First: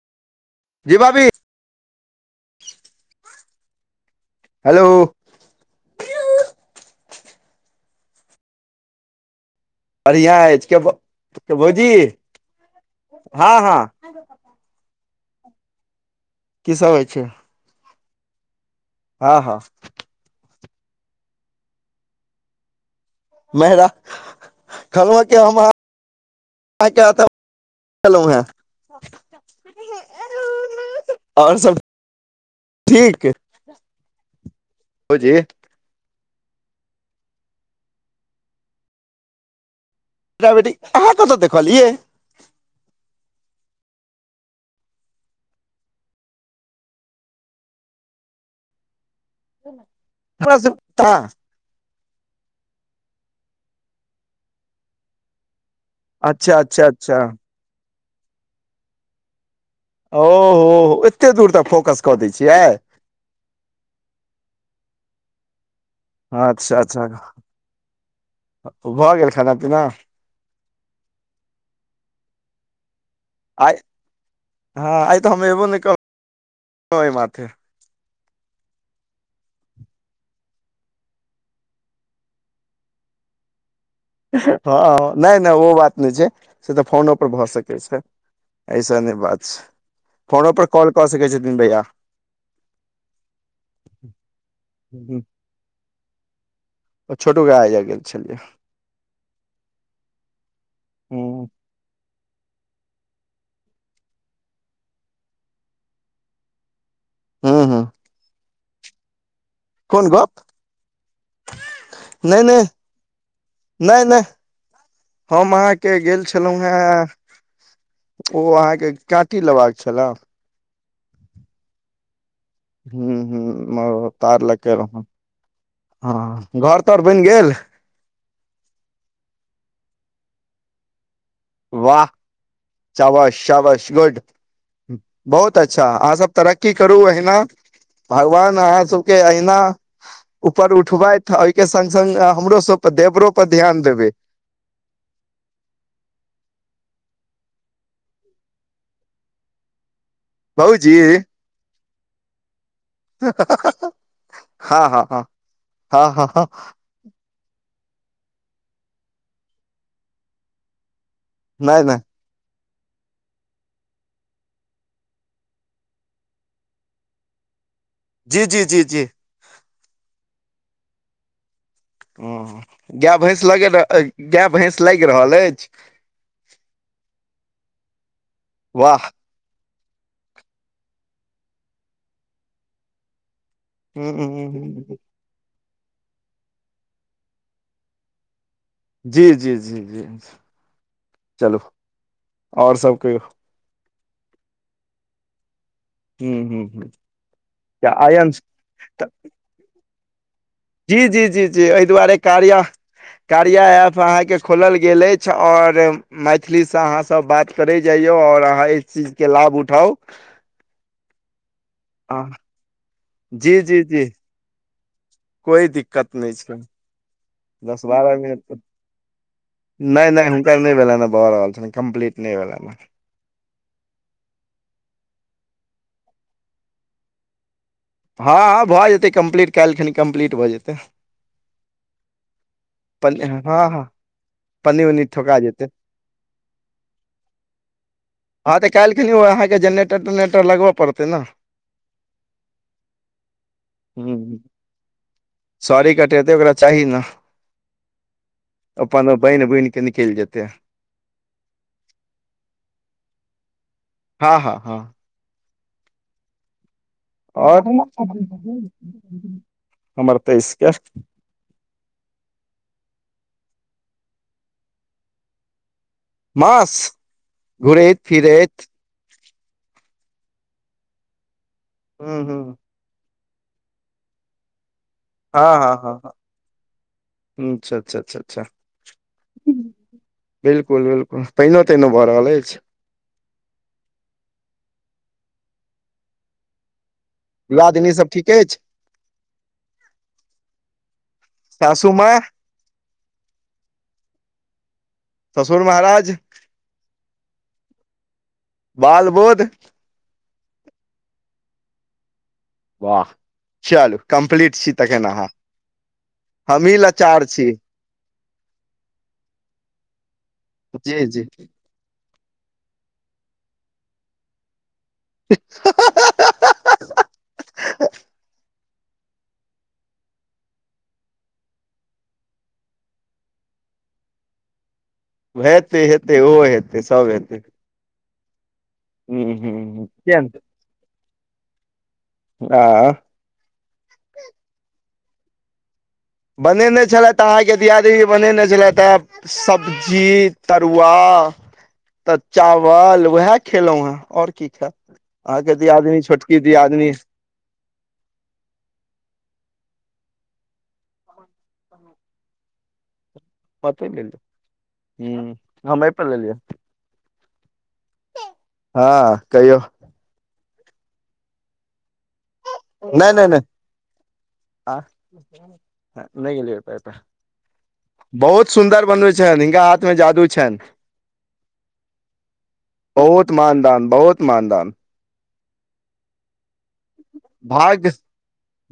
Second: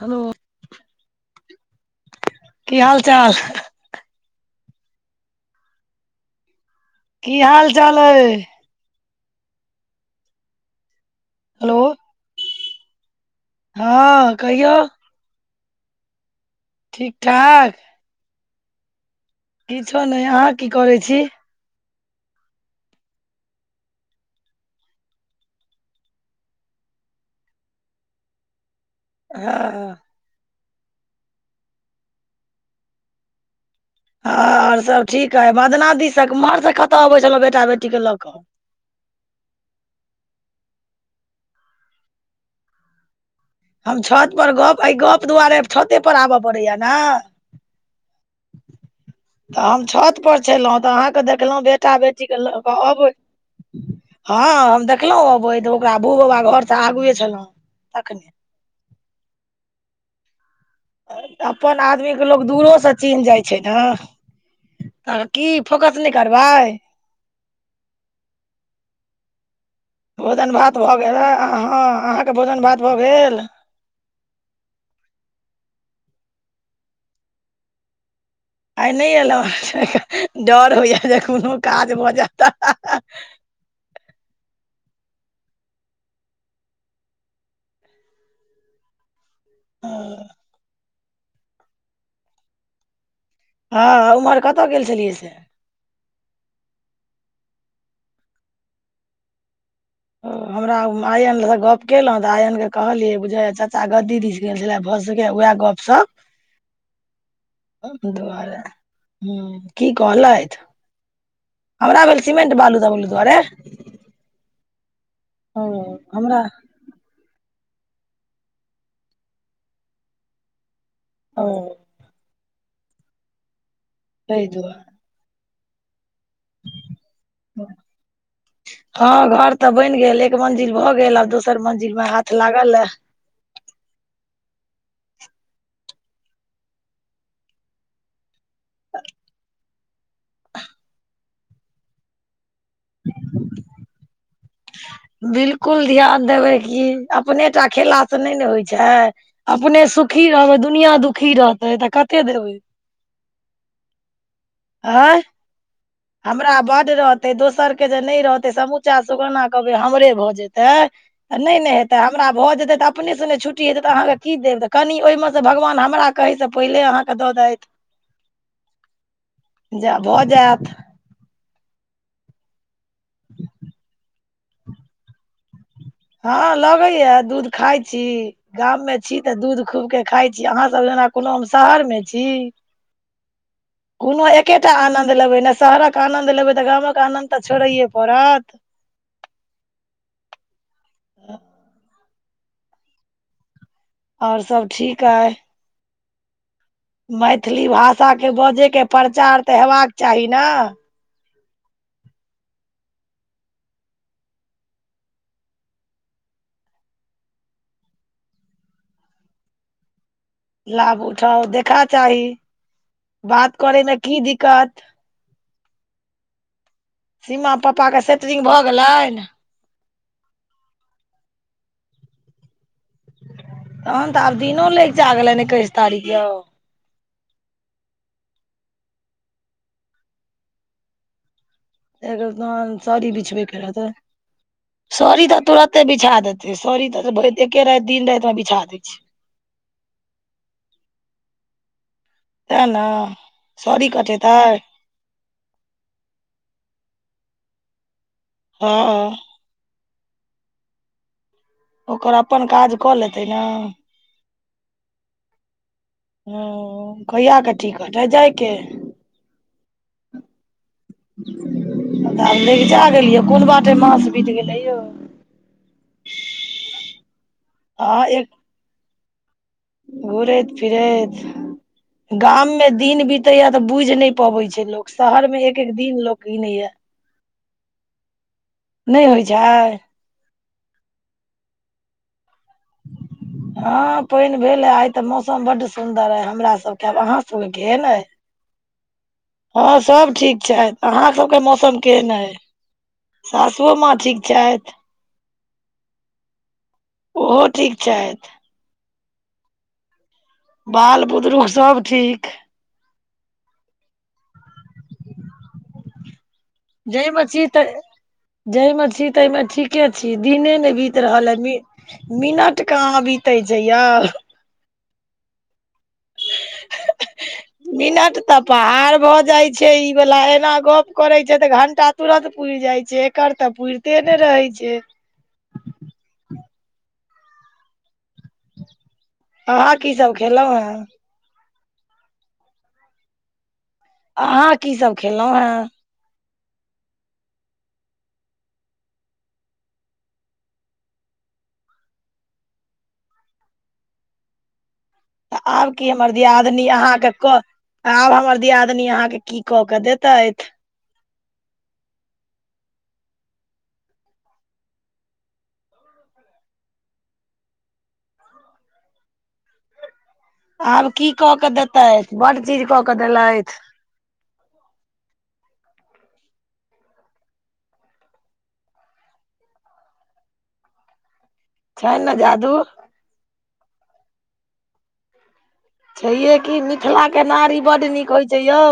हलो। जी भाभी। की हाल-चाल? हेलो। की हाल-चाल अइ? बढ़ियां अइछ के भौ हेलो भौजी? हँ कहियौ। की सब होइ छै ठीक-ठाक। हँ हँ। किछो नैय आहाँ की करै छी? मे ह रा कहलौं हैं की हम अहाँ [inaudible] आइ के ओतऽ [inaudible] छेलौं हैं। हअ। और सब ठीक? हँ और सब भौजी ठीक अइ बदना दीसँक उम्हरसँ कतऽ अबै छेलौं बेटा-बेटी के लऽ कऽ? टा-बेटी अहाँ कतऽ देखलियै? हम छत पर गप अय गप दुआरे छते पर आबऽ पड़ैया न। तऽ हम छत पर हमरा छेलौं सब तऽ अहाँके कहाँ देखलौं बेटा बे टी के लऽ कऽ अबै हँ हम देखलौं अबैत ओ ओकरा भू बाबा अच्छा घर स अच्छा आगुए अच्छा छलौं तखने। ओ हो हो एत्ते दूर तक फोकस कऽ दैय छियै। चीन्ह जाइ छै नह। तऽ की फोकस नै करबै। जह [inaudible] भऽ गेल खाना पिना? भोजन भात भऽ गेल ए अहाँ - अहाँक भोजन भात भऽ गेल? आइ हँ आइ तऽ हम एबो नै क [unintelligible] ओइ माथे। आइ नै एलहु डर होइये जे कोनो काज भऽ जाय तऽ। हँ हॅं नै नै ओ बात नै छै से त फोनो पर भऽ सकै छै। ऐसने बात छै फोनो पर कॉल कऽ सकै छथिन भैया। हँ ओमहर कतऽ गेल छलियै से? आ छोटू भैया एजा गेल छलियै। ओ हमरा ह आयन से गप केलहु तऽ आयन के कहलियै बुझाइये चचा ग दीदी गेल छले। भऽ सकैये उएह गप- सप ह ह करतै दुवारे हूं। की कोन गप कहलथि हमरा भेल नहि सीमेंट नहि बालू तबलू [unintelligible] दुवारे। नहि नहि हम अहाँके गेल हमरा छलहुँ हें ओ अहाँके काँटी लेबाक छलेए। ओं हूॅं हूॅं तार ताहि लऽ कऽ दुआरे एलौं हें। हँ घर तर बनि गेल? हँ घर तऽ बनि गेल एक मंजिल भऽ गेल आब दोसर मंजिल मे हाथ लागल ए। अवश्य अवश्य गुड बहुत अच्छा अहाँ सब तरक्की करू अहिना। भगवान अहाँ सबके अहिना उपर उठबथि आ ओइके संग - संग हमरो सब पर देबरो पर ध्यान देबै। बिलकुल ध्यान देबै की अपने टा खेला से नै ने होइ छै। अपने सुखी रहबै बाबूजी दुनिया दुखी रहतै तऽ कते देबै। हँ हँ आँय हँ। हँ हँ हँ हमरा बड्ड रहत दोसर के जे नै रहतै समूचा सुगौना कहबै हमरे भऽ जेतै त नै ने नहि नहि हेतै आब हमरा भऽ जेतै त अपने से नै छुट्टी हेतै त अहांके की देब त कनी ओइ म से भगवान हमरा कहै से पहिले अहाँके दऽ दाइथ। जी जी जी जी। जॅं भऽ जायत हॅं गाय भैंस लगे मे अइ गाय भैंस लागि रहल अइछ? हँ लगैये दूध खाय छी गाम में वाह छी त दूध खूब के खाय छी अहाँ सब जेना कोनो हम शहर में छी। कोनो एकेटा ह आनन्द लेबै ने शहरक आनन्द लेबै तऽ गामक आनन्द तऽ छोड़ैये पड़त। जी जी जी जी चलू ह आओर सब कहियौ। और सब ठीक अइ। हूॅं हूॅं हूॅं। मैथिली भाषाके बजय के प्रचार तऽ हेबाक चाही नऽ। जी जी जी जी अइ दुआरे कार्या कार्या ऐप अहाँके खोलल गेल अइछ आओर मैथिली सँ अहाँ सब बात करय जाइ जाउ आओर अहाँ एहि चीज के लाभ उठाउ। लाभ उठाउ देखा आ चाही जी बात जी करेमे जी की दिक्कत। कोइ दिक्कत नहि छै। सीमा दस पप्पाके बारह सेटरिंग मिनट भऽ गेलनि। नहि नहि हुनकर नहि भेलनि हैं भऽ रहल छनि कम्प्लीट नहि भेलनि हैं। तहन तऽ आब दिनो लैकचिया गेलैनि एकैस तारीख यौ। हँ हँ भऽ जेतै कम्प्लीट काल्हिखिन कम्प्लीट भऽ जेतै। एगो तहन सॅरी पन्नी हँ बिछबैके हँ रहतै। पन्नी उन्नी सॅड़ी ठोका तऽ जेतै तुरते बिछा देते सॅड़ी तऽ भैर एके राति दिन राति में बिछा देते। काल्हिखिन ओ अहाँके जेनेरटर तेनेटर लगबऽ पड़तै ने। त ने सॅरी कटेतैय। सॅरी कटेतै ओकरा चाही ने। हँ अपन बाहिन बुहिन क निकलि जेतै। ओकर अपन काज कऽ लेतै ने। हँ हँ हँ। हुं। और [unintelligible] हमर तेइसके। तब लगीचा गेलियौ कोन बाटे मास बीत गेलै यौ। मास आ घुरैत फिरैत घुरैत फिरैत ह ह गाममे दिन बीते या तऽ बुझि न पवे छै लोक शहर में हँ एक एक हँ हँ दिन हँ लोक कीने ये। अच्छा अच्छा अच्छा अच्छा। नहि होइ छै बिलकुल बिलकुल पाइनो ताइनो भऽ रहल अछि। हँ पाइनि भेल आ आइ तऽ मौसम बड्ड सुन्दर अइ हमरा सभके आब अहाँ सबके दियादनी केहन अइ सब ठीके अछि। हँ सब ठीक छैथ। अहाँ सबके मौसम सासू केहन माँ अइ? सासुओ माँ ठीक छथि। ससुर महाराज। ओहो ठीक छथि। बाल बोध। बाल बुदरुक सब ठीक। वाह चलू कमप्लीट छी तखन अहाँ हमही लाचार छी। जई मे छी तहिमे ठीके छी दिने नहि बीत जी जी रहल ए मि मिनट कहाँ बितै छय यौ। [unintelligible] [inaudible] मिनट तऽ पहाड़ भऽ जाइत छै ई वला एना गप करै छै त घंटा तुरत पूर जाइ छै एकर तऽ पूरते ने रहै छय। वै हते हेतै ओहो हेतै सब हेतै। हूँ अहाँ हूँ की सब किया नहि खेलहुॅं हें? आ। अहाँ की सब खेलहुॅं हेँ? बनेने छलथि अहाँके दियादनी बनेने छलथि है। सब्जी तरुआ तऽ चावल उहा खेलहुॅं हें और की खैब। आब की हमर दियादनी अहाँके क आब हमर दियादनी अहाँके की कऽ कऽ देतैथ पते गेलद हू हम अए पर लेलियै हँ कहियौ आब की कऽ क देतैथ बड चीज कऽ क नहि नहि नहि देलथि आ ह नहि एलैय पाइ अए पर बहुत सुन्दर बनबै छैन हिनका हाथमे जादू छैन छैन नऽ जादू बहुत मानदान बहुत मानदान छहिये की नी भाग्य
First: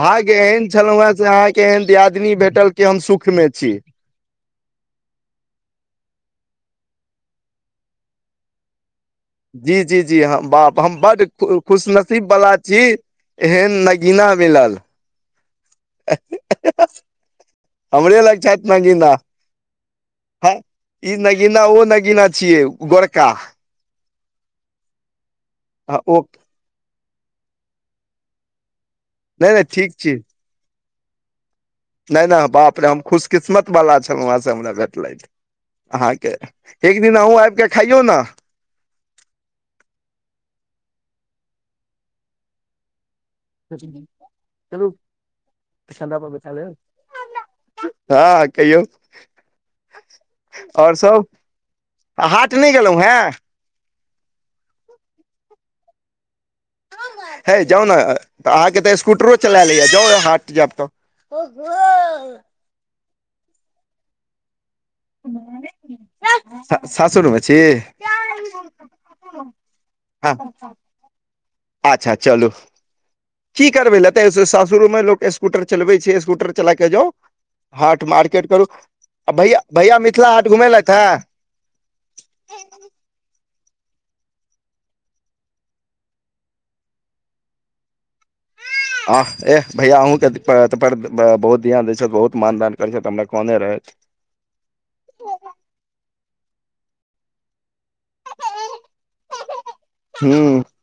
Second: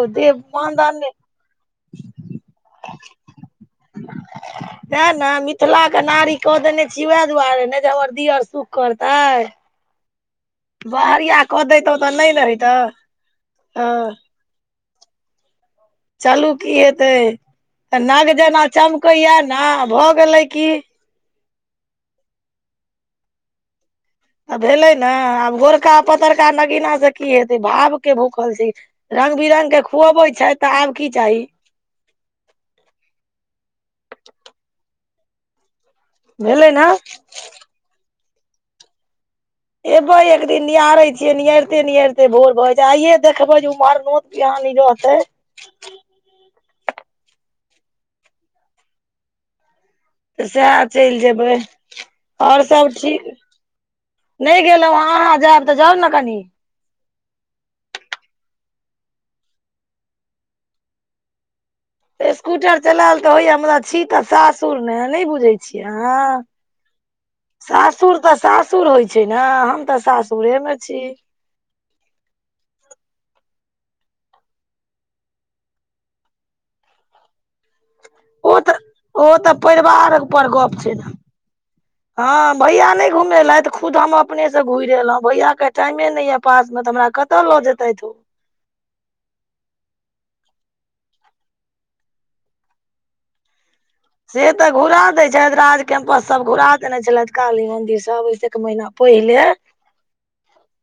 भाग्य देव एहन मानधन छलौ हे से अहाँके एहन दियादनी भेटल तेऽ हम सुखमे छी [unintelligible] तै नऽ मिथिलाक नारी कऽ देने छी वैह दुआरे ने जे हमर दियौर सुख करतै जी जी जी ह बाप हम बड बहरिया खु कऽ खुश दैतहुँ तऽ नसीब नहि ने वाला होइतै छी एहन हँ नगीना मिलल चलू की हेतै हमरे नग लग जेना छथि नगीना चमकैया ने भऽ गेलै ह की ई नगीना ओ नगीना छियै गोरका भेलै ने आब गोरका हँ ओ पतरका नगीना सऽ की हेतै भाव के भूखल छै नहि नहि रंग-बिरंग के ठीक छी खुअबै छैथ तऽ आब की चाही नहि नहि बाप रे हम खुशकिस्मतबला छलु है से हमरा भेटलथि अहाँके भेलै ने एक दिन अहु आबिक खइयौ नऽ एबै एक दिन नियारै छियै नियाइरते नियाइरते भोर भऽ जा आइये देखबै जे उमहर नोत-पिहानी रहतै चन्दा पर बैसा लेब [inaudible] तँ कहियौ सेह आओर चलि सब जेबै हाट और नहि सब गेलहुँ हेँ ठीक नहि गेलौ अहाँ जैब तऽ जाउ ने कनि हए जाउ ने तऽ अहाँके तऽ स्कूटरो चलैल होए यै जाउ ओए हाट जैब तऽ ओ हो चलैल तऽ होइया मुदा छी त सासु तुर में नहि बुझै छियै अहाँ सासुरमे छी सासुर तऽ सासुर होइ छै ने हम तऽ। हँ सासुरेमे छी आच्छा चलू की करबै लेते सासुरो में लोक स्कूटर चलबे छै स्कूटर चला के जाउ। हाट मार्केट ओ करू तऽ ओ आ तऽ भैया भैया परिवार मिथिला हाट पर गप घुमेलैथ छै हे। ने हँ भैया नहि घुमेलथि खुद हम अपनेसँ घुरि एलौ भैयाके टाइमे नहि यै। पास मे तऽ हमरा कतऽ लऽ जेतैथ ओ। आह एह भैया अहूँके पर प पर ब बहुत ध्यान दै छथि बहुत मानदान करैत छथि हमरा कहने रहैथ। से तऽ घुरा देय छैथ राज कैंपस सब घुरा देने छलेथि काली मंन्दिर त अबैस एक महिना पहिले हूँ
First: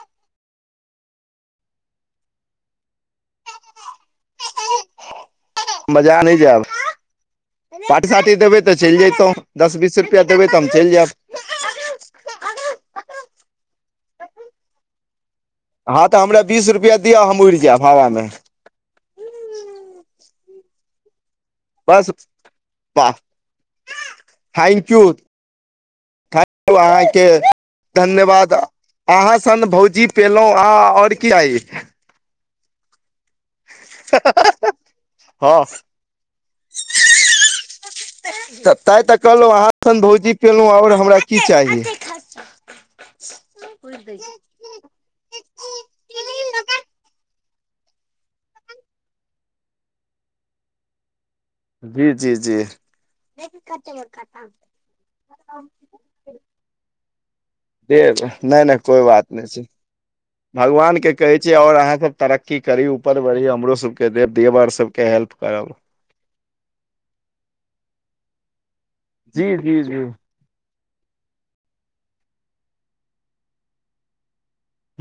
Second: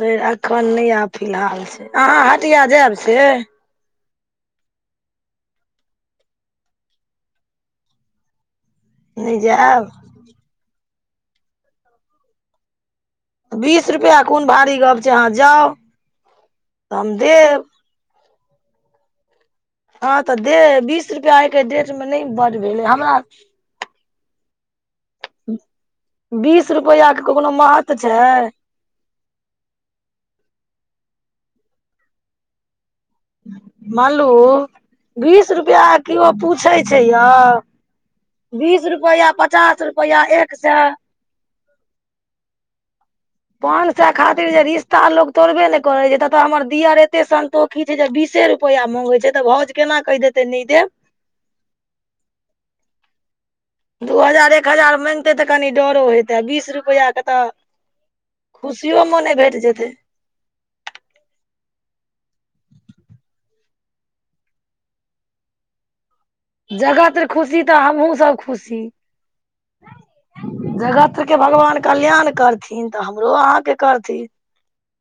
बेर एखन नहि आब फिलहाल से अहाँ हटिया जैब से बजार नहि जैब पाटी-साटी देबै। तऽ चलि जेतौ नहि दस जायब बीस रुपआ देबे तऽ हम चलि जैब। बीस रुपैआ कोन भारी गप्प छै अहाँ जाउ। हँ तऽ हमरा बीस तऽ रुपैया दिअ हम उड़ि देब जैब हवामे हँ तऽ दे बीस रुपैआ आइके डेट बस मे नहि बड भेलै वाह हमरा [unintelligible] थैंक यू थैंक बीस यू रुपैआ के अहाँके क कोनो महत्व छै। धन्यवाद अहाँ सन भौजी पेलहु आ ओर की ची मलू बीस हँ रुपैआ कओ पूछै छै यौ। बीस तैँ तऽ रुपैआ कहलहुँ अहाँ पचास सन रुपआ भौजी एक से पेलहुँ आओर हमरा की चाही? [unintelligible] पान साए खातिर जे रिश्ता लोग तोड़बे ने करै छै ततऽ हमर दियर एते संन्तोष अ की छै जे बीसे रुपैआ मंगै छै तऽ भावज केना कहि देतै नहि देब। जी-जी-जी देखच [unintelligible] दू हजार एक हजार माँगतै तऽ कनि डरो हेतै बीस रुपैआके तऽ। दे दऽ नहि नहि खुशियो कोइ बात मोने नहि भेट छै। जेतै भगवान के कहे छ और अहाँ सब तरक्की करी ऊपर बढ़ी हमरो सबके दे देव आर सब के हेल्प करल। जगत खुशी तऽ हमहूँ सब खुशी। जी-जी-जी जगत के भगवान कल्याण करथिन तऽ हमरो अहाँके करथिन।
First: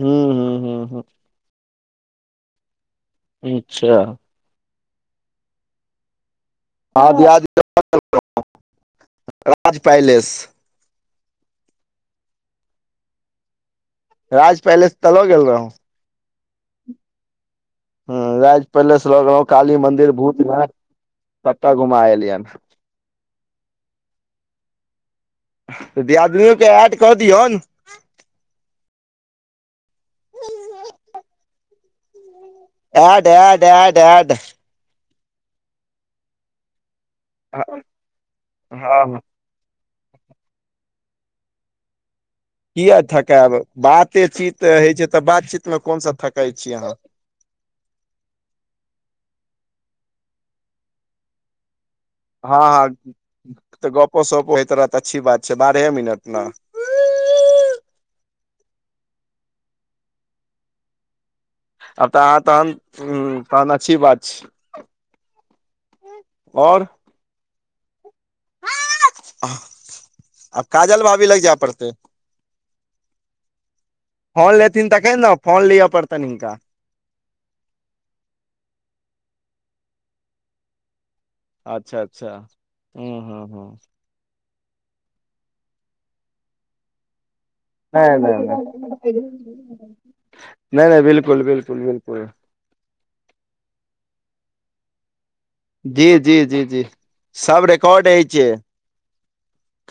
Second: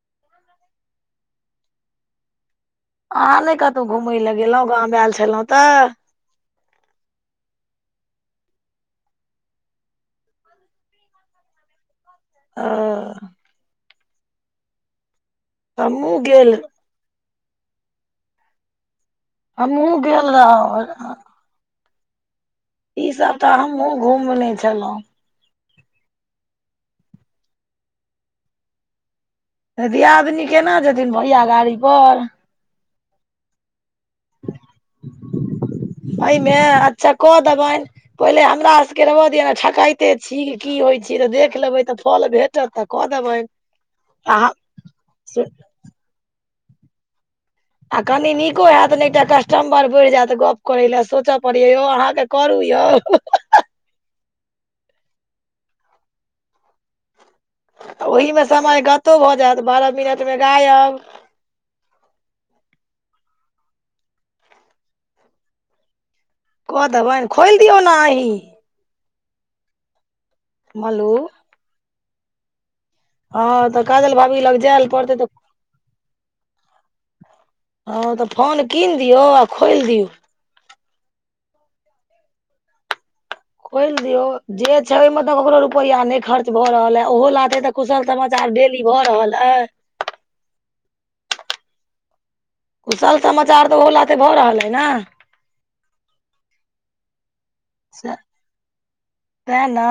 हू-हू-हू-ह अहाँ ने कतहु अच्छा घूमय लए गेलहुँ गाँवमे आयल छलहुँ तऽ? हँ दि [unintelligible] राज पैलेस आ राज पैलस तलो गेल रहं। हमहुँ गेल। ह राज पैलेस लऽ गेलहुँ काली हमहुँ मन्दिर गेल भूत नट रहौ सबटा घुमा एलियैन। ई सब तऽ हमहुँ घुमने छलहुँं। दि आदमियओे ऐड कऽ दियह ने दियादनी केना जेथिन भढ़आ गाड़ी पर ए दे दे दे दे [unintelligible] [unintelligible] भइ मै आ चको देबनि पहिले हमरा सबके हँ रहो दिय ठकै कते छी की होइ छीय तऽ देख लेबै तऽ फल भे किया थकायब बाते चीत होइ छै तऽ बातचीत मे कोनस थकाय छीय अहाँ। आ कनी नीको हैत ने एकटा कस्टमर बढ़ियत गप्प करय लेलए सोचय पड़ैए यौ अहाँकेँ करू यौ हँ-हँ-हँ-हँ त गपो सपो होयत रहत अच्छी बात छै बारहे मिनट न ओहिमे समय गतो भ जायत बारह मिनटमे गायब। आब त अहाँ तहन तहन अच्छी बात छै [unintelligible] कऽ और देबन खोलि दियौ ने अहीँ। आब काजल मल्लू भाभी लगि जाय पड़तै। हँ तऽ काजल भाभी फोन लग जे लेथिन ल तखन पड़तै तऽ ने फोन लिअ पड़तै हिंंनका हँ तऽ फोन कीन दियौ आ खोलि दियौ। अच्छा अच्छा हु हु खोलि दियौ जै छै मतलब केकरो रूपेया नहि खर्च भ रहले ओहो लाते तऽ कुशल समाचार डेली भऽ रहल अइ नहि-नहि-नहि-नहि, बिलकुल-बिलकुल-बिलकुल कुशल समाचार तऽ ओहो लाते भऽ रहल अइ ने। जी-जी-जी-जी सब र कोट से हो छै। तेँ ने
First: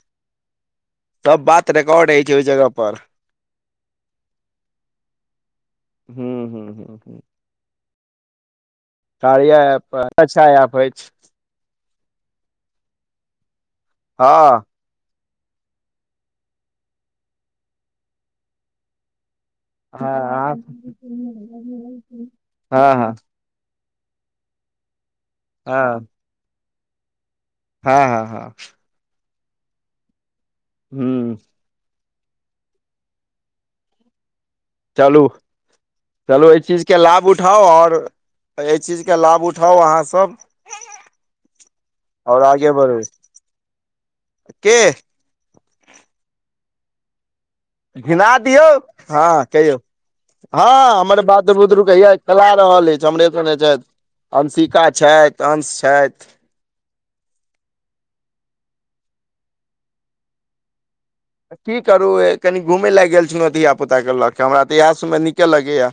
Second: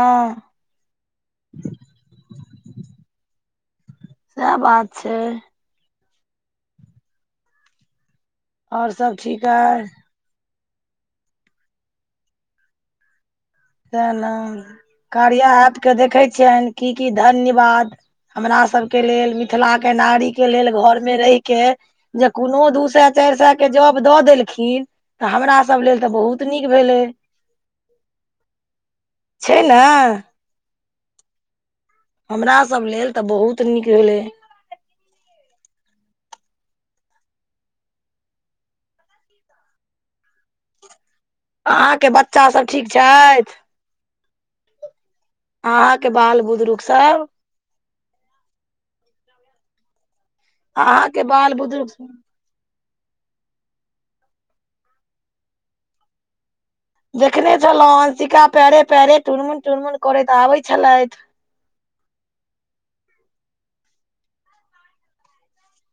सब बात रिकॉर्ड हय छै ओहि जगह पर सएह बात छै। हूँ-हू-हू-हू आओर सब ठीक कारया अइ एप अच्छा एऐप अछि। के नाम हँ [unintelligible] कार्य एऐप के देखे छियनि की की धन्यवाद हमरा सब के लेल मिथिला के हँ नारी के हँ लेल घर मे रहि के जे कोनो दू सए हँ चार स के जॉब दऽ देलखिन तऽ हमरा सब लेल तऽ बहुत नीक भेलै। हँ-हँ-हँ। छै ने। हू हमरासभ लेल तऽ बहुत नीक भेलै। चलू चलू एहि चीजके लाभ उठाउ आओर, एहि चीजके लाभ उठाउ अहाँसभ अहाँके बच्चासभ आगे ठीक बढ़ू छथि? के अहाँके बाल बुदरूक सब? गिना दियौ हँ कहियौ? हँ हमर अहाँके बात बाल बुदरुक हैया खेला रहल अछि। हमरे सगे जैत अंसिका छथि अंश छथि। देखने छलहुँं अंसिका पैरे पैरे टुनमुन टुनमुन करैत आबै छलथि। की करू कनि घूमय लए गेल छलहुँ धिय पुताके लऽ कऽ हमरा तऽ इएह सब में नीके लगैए।